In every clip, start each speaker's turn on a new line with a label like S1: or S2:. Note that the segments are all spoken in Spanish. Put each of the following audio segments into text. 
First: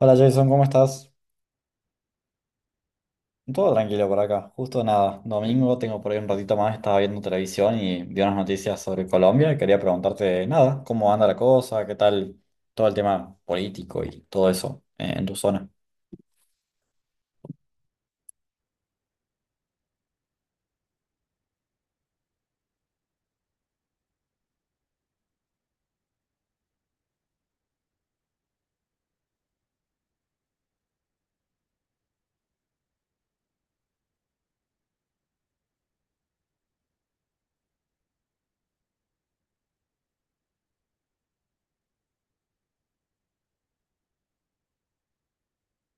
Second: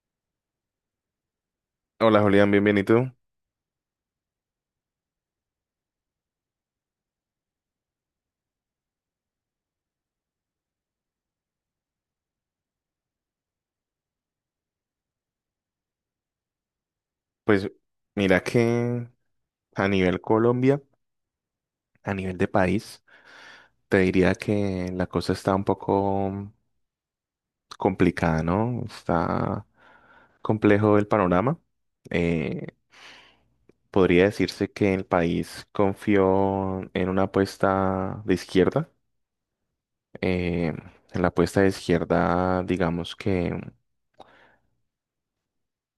S1: Hola Jason, ¿cómo estás?
S2: Hola Julián, bienvenido.
S1: Todo tranquilo por acá. Justo nada, domingo tengo por ahí un ratito más, estaba viendo televisión y vi unas noticias sobre Colombia y quería preguntarte nada, cómo anda la cosa, qué tal todo el tema político y todo eso en tu zona.
S2: Pues mira que a nivel Colombia, a nivel de país, te diría que la cosa está un poco complicada, ¿no? Está complejo el panorama. Eh, Podría decirse que el país confió en una apuesta de izquierda. Eh, en la apuesta de izquierda, digamos que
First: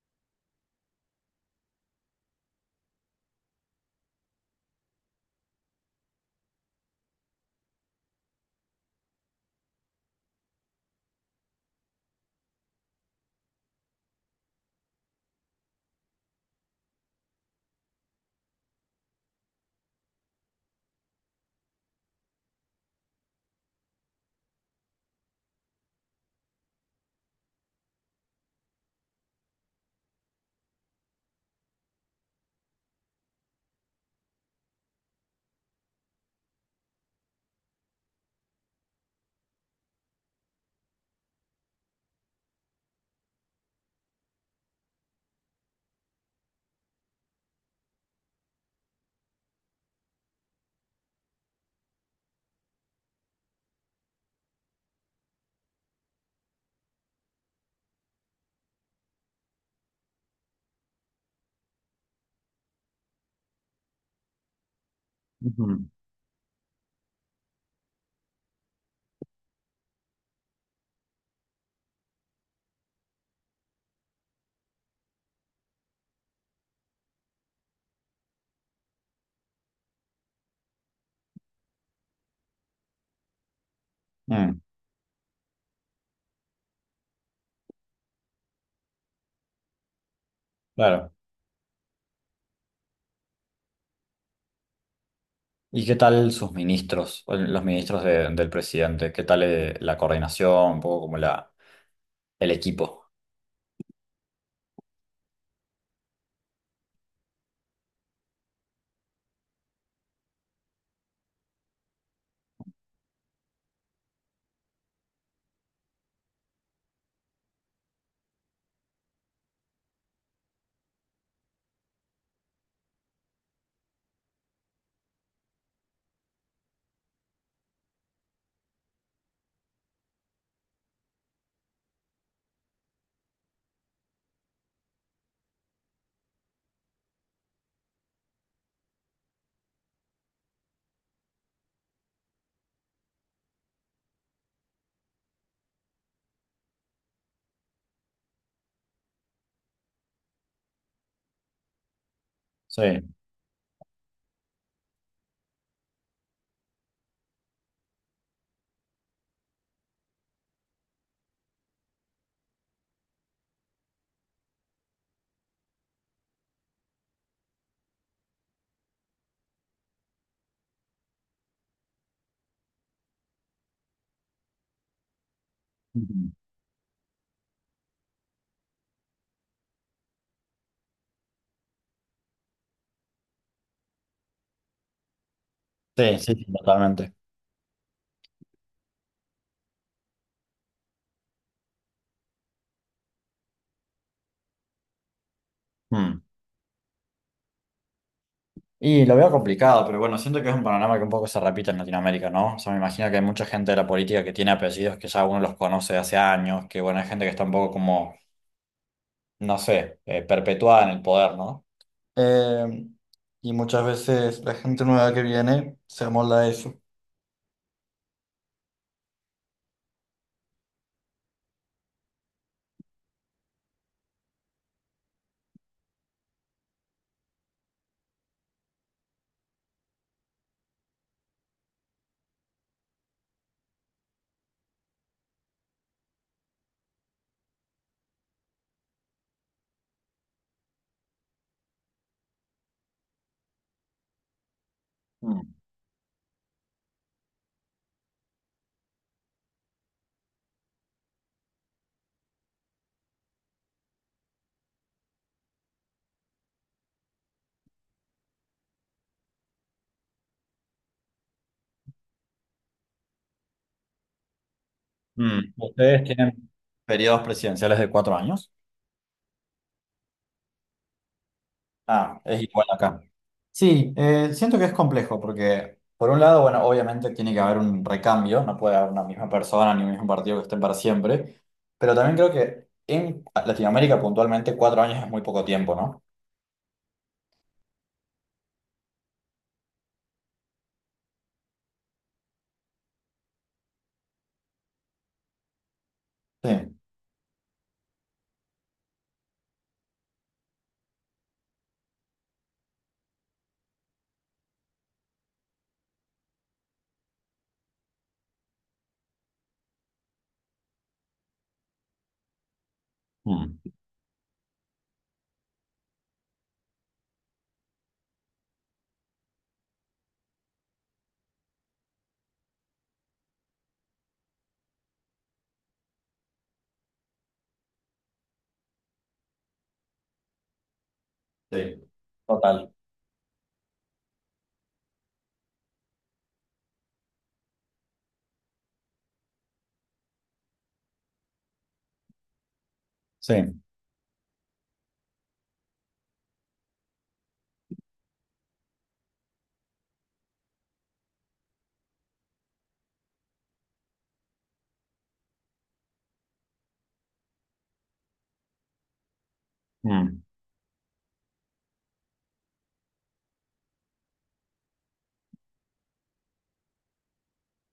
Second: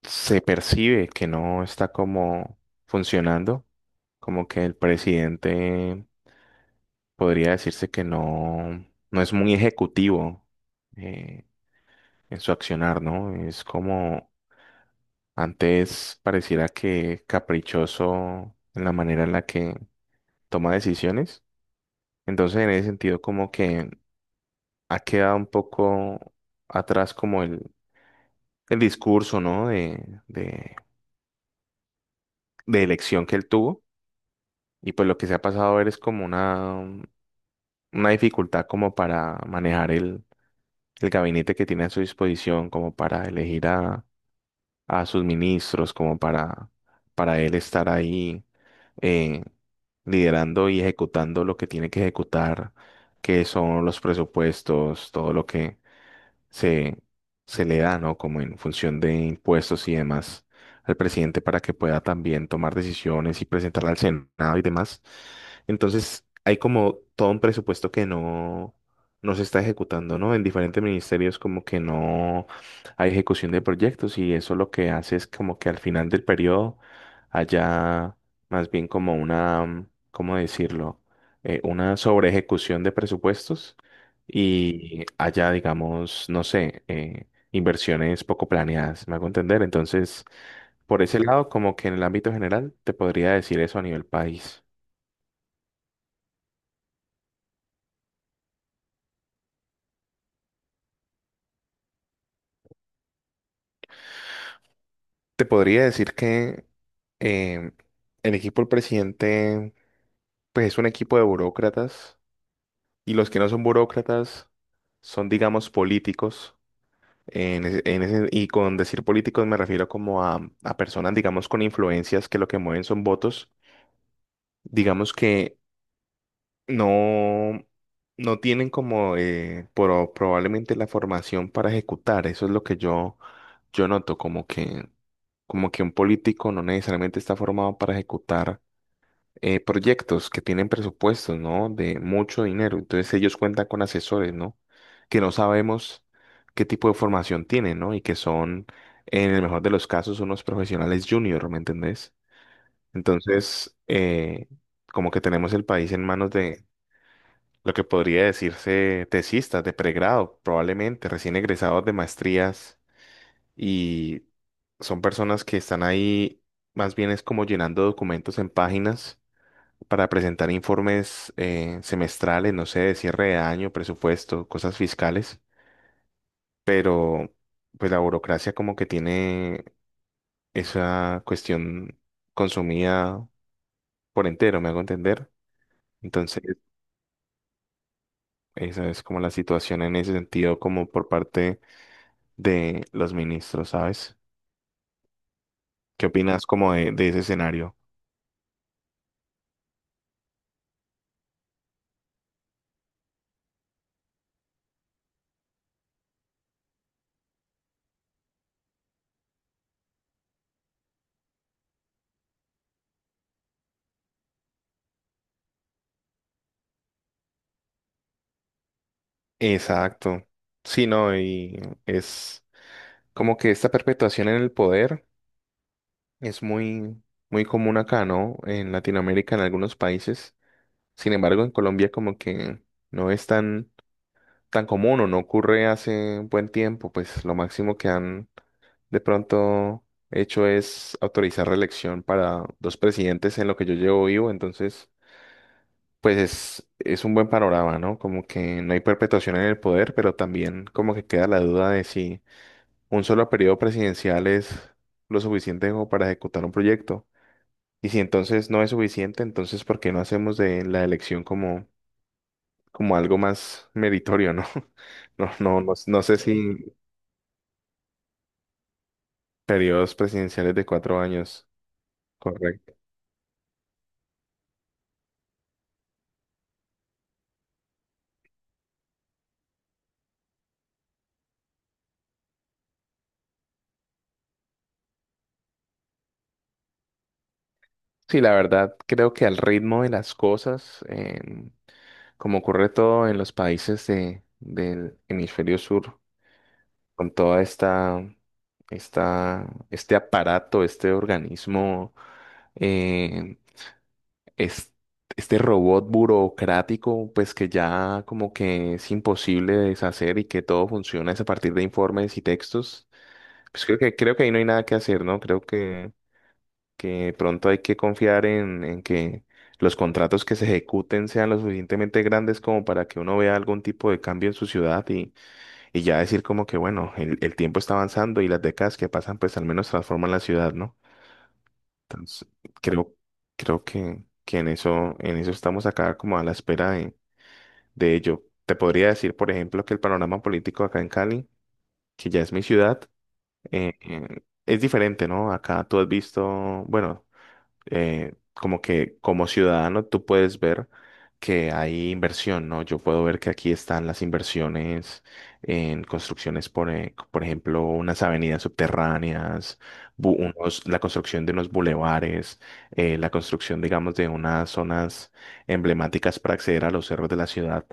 S2: se percibe que no está como funcionando, como que el presidente podría decirse que no es muy ejecutivo eh, en su accionar, ¿no? Es como antes pareciera que caprichoso en la manera en la que toma decisiones. Entonces, en ese sentido, como que ha quedado un poco atrás como el discurso, ¿no? De elección que él tuvo. Y pues lo que se ha pasado a ver es como una dificultad como para manejar el gabinete que tiene a su disposición como para elegir a sus ministros como para él estar ahí eh, liderando y ejecutando lo que tiene que ejecutar, que son los presupuestos, todo lo que, se, se le da, ¿no? Como en función de impuestos y demás al presidente para que pueda también tomar decisiones y presentarla al Senado y demás.
S1: Ujú.
S2: Entonces, hay como todo un presupuesto que no se está ejecutando, ¿no? En diferentes ministerios como que no hay ejecución de proyectos y eso lo que hace es como que al final del periodo haya más bien como una, ¿cómo decirlo? Una sobre ejecución de presupuestos
S1: Mm,
S2: y haya, digamos, no sé, inversiones poco planeadas, me hago entender. Entonces, por
S1: claro.
S2: ese lado, como que en el ámbito general, te podría decir eso a nivel país.
S1: ¿Y qué tal sus ministros, o los ministros del presidente? ¿Qué tal la coordinación, un poco como el equipo?
S2: Te podría decir que eh, el equipo del presidente, pues es un equipo de burócratas y los que no son burócratas son, digamos, políticos. Y con decir políticos me refiero como a personas, digamos, con influencias que lo que mueven son votos. Digamos que no, no tienen como probablemente la formación para ejecutar. Eso es lo que yo noto, como que un político no necesariamente está formado para ejecutar proyectos que tienen presupuestos, ¿no? De mucho dinero. Entonces ellos cuentan con asesores, ¿no? Que no sabemos qué tipo de formación tienen, ¿no? Y que son, en el mejor de los casos, unos profesionales junior, ¿me entendés?
S1: Sí.
S2: Entonces, como que tenemos el país en manos lo que podría decirse tesistas de pregrado, probablemente recién egresados de maestrías y son personas que están ahí más bien es como llenando documentos en páginas para presentar informes semestrales, no sé, de cierre de año, presupuesto, cosas fiscales,
S1: Ujú.
S2: pero pues la burocracia como que tiene esa cuestión consumida por entero, me hago entender.
S1: Sí, sí,
S2: Entonces,
S1: sí, totalmente.
S2: esa es como la situación en ese sentido, como por parte de los ministros, ¿sabes? ¿Qué
S1: Mm.
S2: opinas como de ese escenario?
S1: Y lo veo complicado, pero bueno, siento que es un panorama que un poco se repite en Latinoamérica, ¿no? O sea, me imagino que hay mucha gente de la política que tiene apellidos que ya uno los conoce de hace años, que bueno, hay gente que está un poco como, no sé, perpetuada en el poder, ¿no? Eh, y muchas veces la gente nueva que viene se amolda a eso.
S2: Exacto. Sí, no, y es como que esta perpetuación en el poder es muy común acá, ¿no? En Latinoamérica, en algunos países. Sin embargo, en Colombia como que no es tan común o no ocurre hace un buen tiempo. Pues lo máximo que han de pronto hecho es autorizar reelección para dos presidentes en lo que yo llevo vivo. Entonces...
S1: Mm.
S2: pues es un buen panorama, ¿no? Como que no hay perpetuación en el poder, pero también como que queda la duda de si un solo periodo presidencial es lo suficiente como para ejecutar un proyecto. Y si entonces no es suficiente, entonces ¿por qué no hacemos de la elección como algo más meritorio, ¿no?
S1: Mm.
S2: No
S1: ¿Ustedes
S2: sé
S1: tienen
S2: si
S1: periodos presidenciales de 4 años?
S2: periodos presidenciales de 4 años,
S1: Ah, es igual
S2: correcto.
S1: acá. Sí, siento que es complejo porque, por un lado, bueno, obviamente tiene que haber un recambio, no puede haber una misma persona ni un mismo partido que estén para siempre, pero también creo que en Latinoamérica puntualmente 4 años es muy poco tiempo, ¿no?
S2: Sí, la verdad, creo que al ritmo de las cosas, como ocurre todo en los países del hemisferio sur,
S1: Sí.
S2: con toda este aparato, este organismo, eh, es- este robot burocrático, pues que ya como que es imposible deshacer y que todo funciona es a partir de informes y textos. Pues
S1: Mm.
S2: creo que ahí no hay nada que hacer, ¿no? Que pronto hay que confiar en que los contratos que se ejecuten sean lo suficientemente grandes como para que uno vea algún tipo de cambio en su ciudad y ya decir como que, bueno, el tiempo está avanzando y las décadas que pasan, pues al menos transforman la ciudad, ¿no?
S1: Sí.
S2: Entonces,
S1: Total.
S2: creo, creo que, en eso estamos acá como a la espera de ello. Te podría decir, por ejemplo, que el panorama político acá en Cali, que ya es mi ciudad,
S1: Sí.
S2: eh, eh, es diferente, ¿no? Acá tú has visto, bueno, como que como ciudadano tú puedes ver que hay inversión, ¿no? Yo puedo ver que aquí están las inversiones en construcciones, por ejemplo, unas avenidas subterráneas,
S1: Mm.
S2: la construcción de unos bulevares, la construcción, digamos, de unas zonas emblemáticas para acceder a los cerros de la ciudad.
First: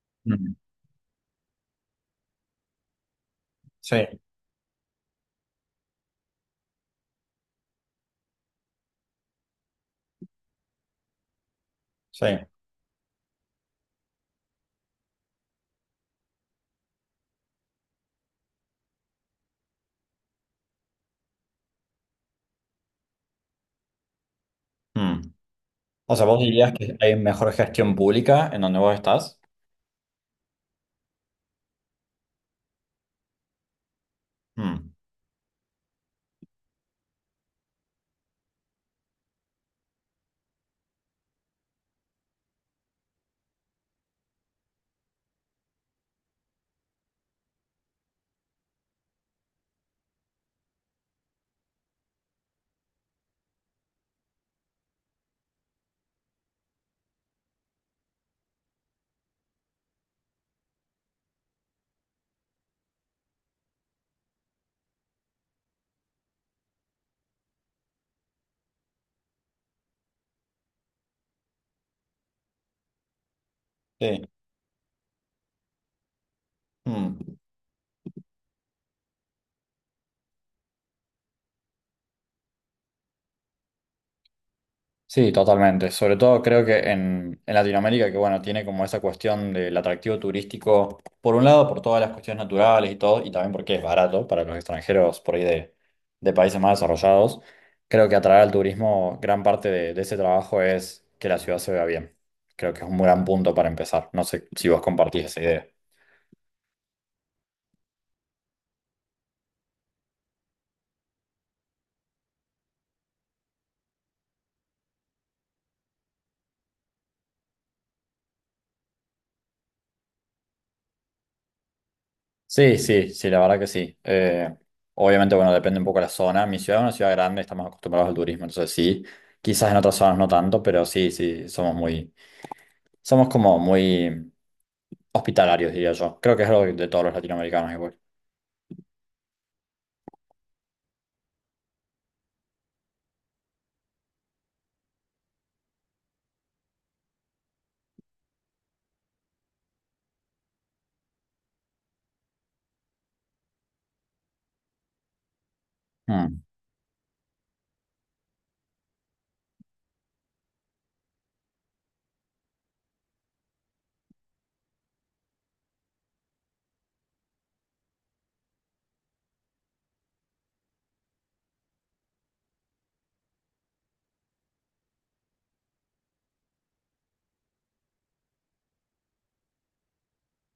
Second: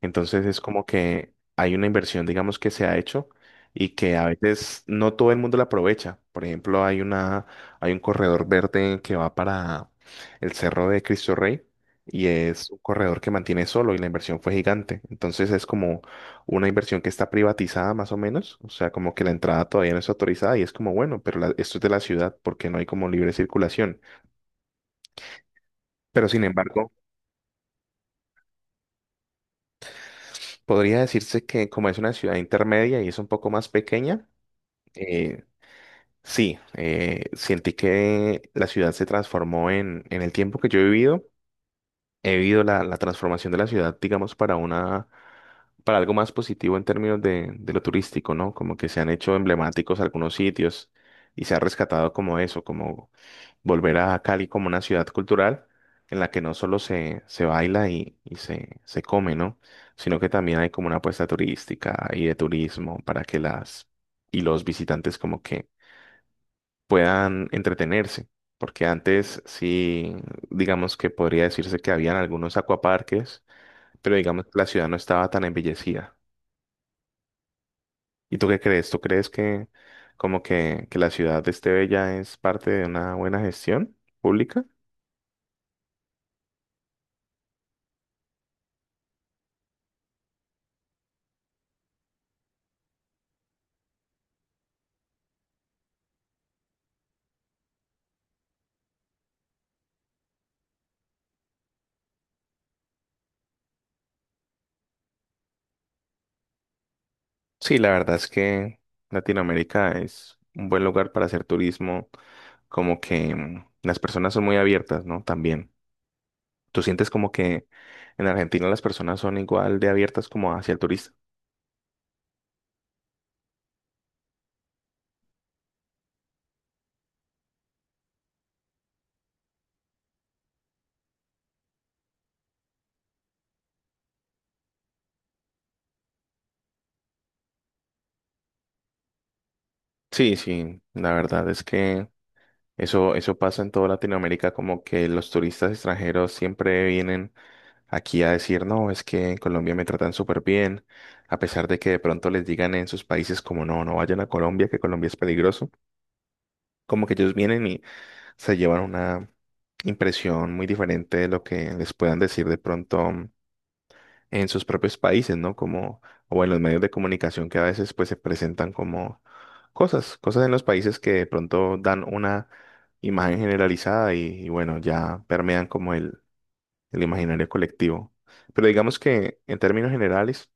S2: Entonces
S1: Mm.
S2: es como que hay una inversión, digamos, que se ha hecho y
S1: Sí.
S2: que a veces no todo el mundo la aprovecha. Por ejemplo, hay un corredor verde que va para el Cerro de Cristo Rey
S1: Sí.
S2: y es un corredor que mantiene solo y la inversión fue gigante. Entonces es como una inversión que está privatizada más o menos, o sea, como que la entrada todavía no es autorizada y es como, bueno, pero esto es de la ciudad porque no hay como libre circulación.
S1: Mm. O sea,
S2: Pero
S1: vos
S2: sin
S1: dirías
S2: embargo,
S1: que hay mejor gestión pública en donde vos estás.
S2: podría decirse que como es una ciudad intermedia y es un poco más pequeña,
S1: Mm.
S2: eh, Sí, sentí que la ciudad se transformó en el tiempo que yo he vivido. He vivido la transformación de la ciudad, digamos, para para algo más positivo en términos de lo turístico, ¿no? Como que se han hecho emblemáticos algunos sitios y se ha rescatado como eso, como volver a Cali como una ciudad cultural en la que no solo se baila y se come, ¿no? Sino que también hay como una apuesta turística y de turismo para que las y los visitantes como que puedan entretenerse. Porque antes sí, digamos que podría decirse que habían algunos acuaparques, pero
S1: Sí.
S2: digamos que la ciudad no estaba tan embellecida.
S1: Mm.
S2: ¿Y tú qué crees? ¿Tú crees que que la ciudad esté bella es parte de una buena gestión pública?
S1: Sí, totalmente. Sobre todo creo que en Latinoamérica, que bueno, tiene como esa cuestión del atractivo turístico, por un lado, por todas las cuestiones naturales y todo, y también porque es barato para los extranjeros por ahí de países más desarrollados. Creo que atraer al turismo, gran parte de ese trabajo es que la ciudad se vea bien. Creo que es un gran punto para empezar. No sé si vos compartís esa idea.
S2: Sí, la verdad es que Latinoamérica es un buen lugar para hacer turismo, como que las personas son muy abiertas, ¿no? También. ¿Tú sientes como que en Argentina las personas son igual de abiertas como hacia el turista?
S1: Sí, sí, sí, la verdad que sí. Obviamente, bueno, depende un poco de la zona. Mi ciudad es una ciudad grande, estamos acostumbrados al turismo, entonces sí. Quizás en otras zonas no tanto, pero sí, sí, somos muy, somos como muy hospitalarios, diría yo. Creo que es algo de todos los latinoamericanos igual.
S2: Sí, sí, la verdad es que eso pasa en toda Latinoamérica, como que los turistas extranjeros siempre vienen aquí a decir, no, es que en Colombia me tratan súper bien, a pesar de que de pronto les digan en sus países como, no, no vayan a Colombia, que Colombia es peligroso,
S1: Mm,
S2: como que ellos vienen y se llevan una impresión muy diferente de lo que les puedan decir de pronto en sus propios países, ¿no? Como, o en los medios de comunicación que a veces pues se presentan como cosas en los países que de pronto dan una imagen generalizada y bueno, ya permean como el imaginario colectivo. Pero digamos que en términos generales,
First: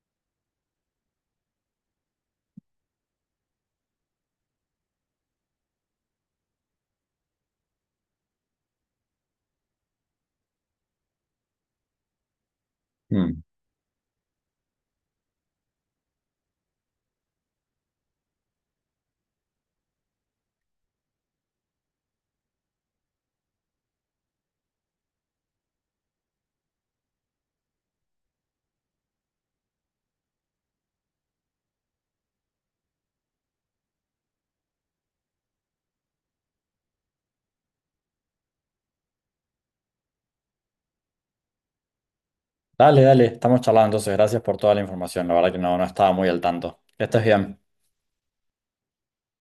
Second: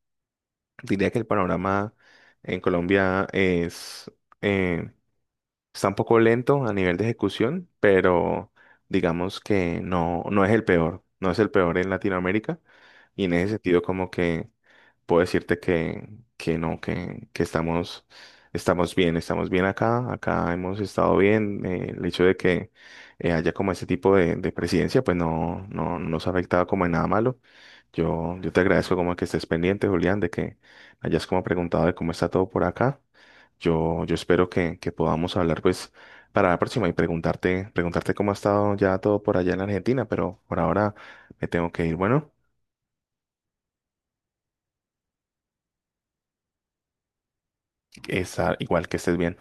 S2: diría que el panorama en Colombia es, eh, está un poco lento a nivel de ejecución, pero digamos que no es el peor, no es el peor en Latinoamérica. Y en
S1: mm.
S2: ese sentido, como que puedo decirte que no, que, estamos bien acá, acá hemos estado bien. El hecho de que haya como ese tipo de presidencia, pues no nos ha afectado como en nada malo. Yo te agradezco como que estés pendiente, Julián, de que hayas como preguntado de cómo está todo por acá. Yo espero que podamos hablar pues para la próxima y preguntarte, preguntarte cómo ha estado ya todo por allá en Argentina, pero por ahora me tengo que ir. Bueno,
S1: Dale, dale, estamos charlando, entonces gracias por toda la información. La verdad que no, no estaba muy al tanto. Que estés bien.
S2: que está igual que estés bien.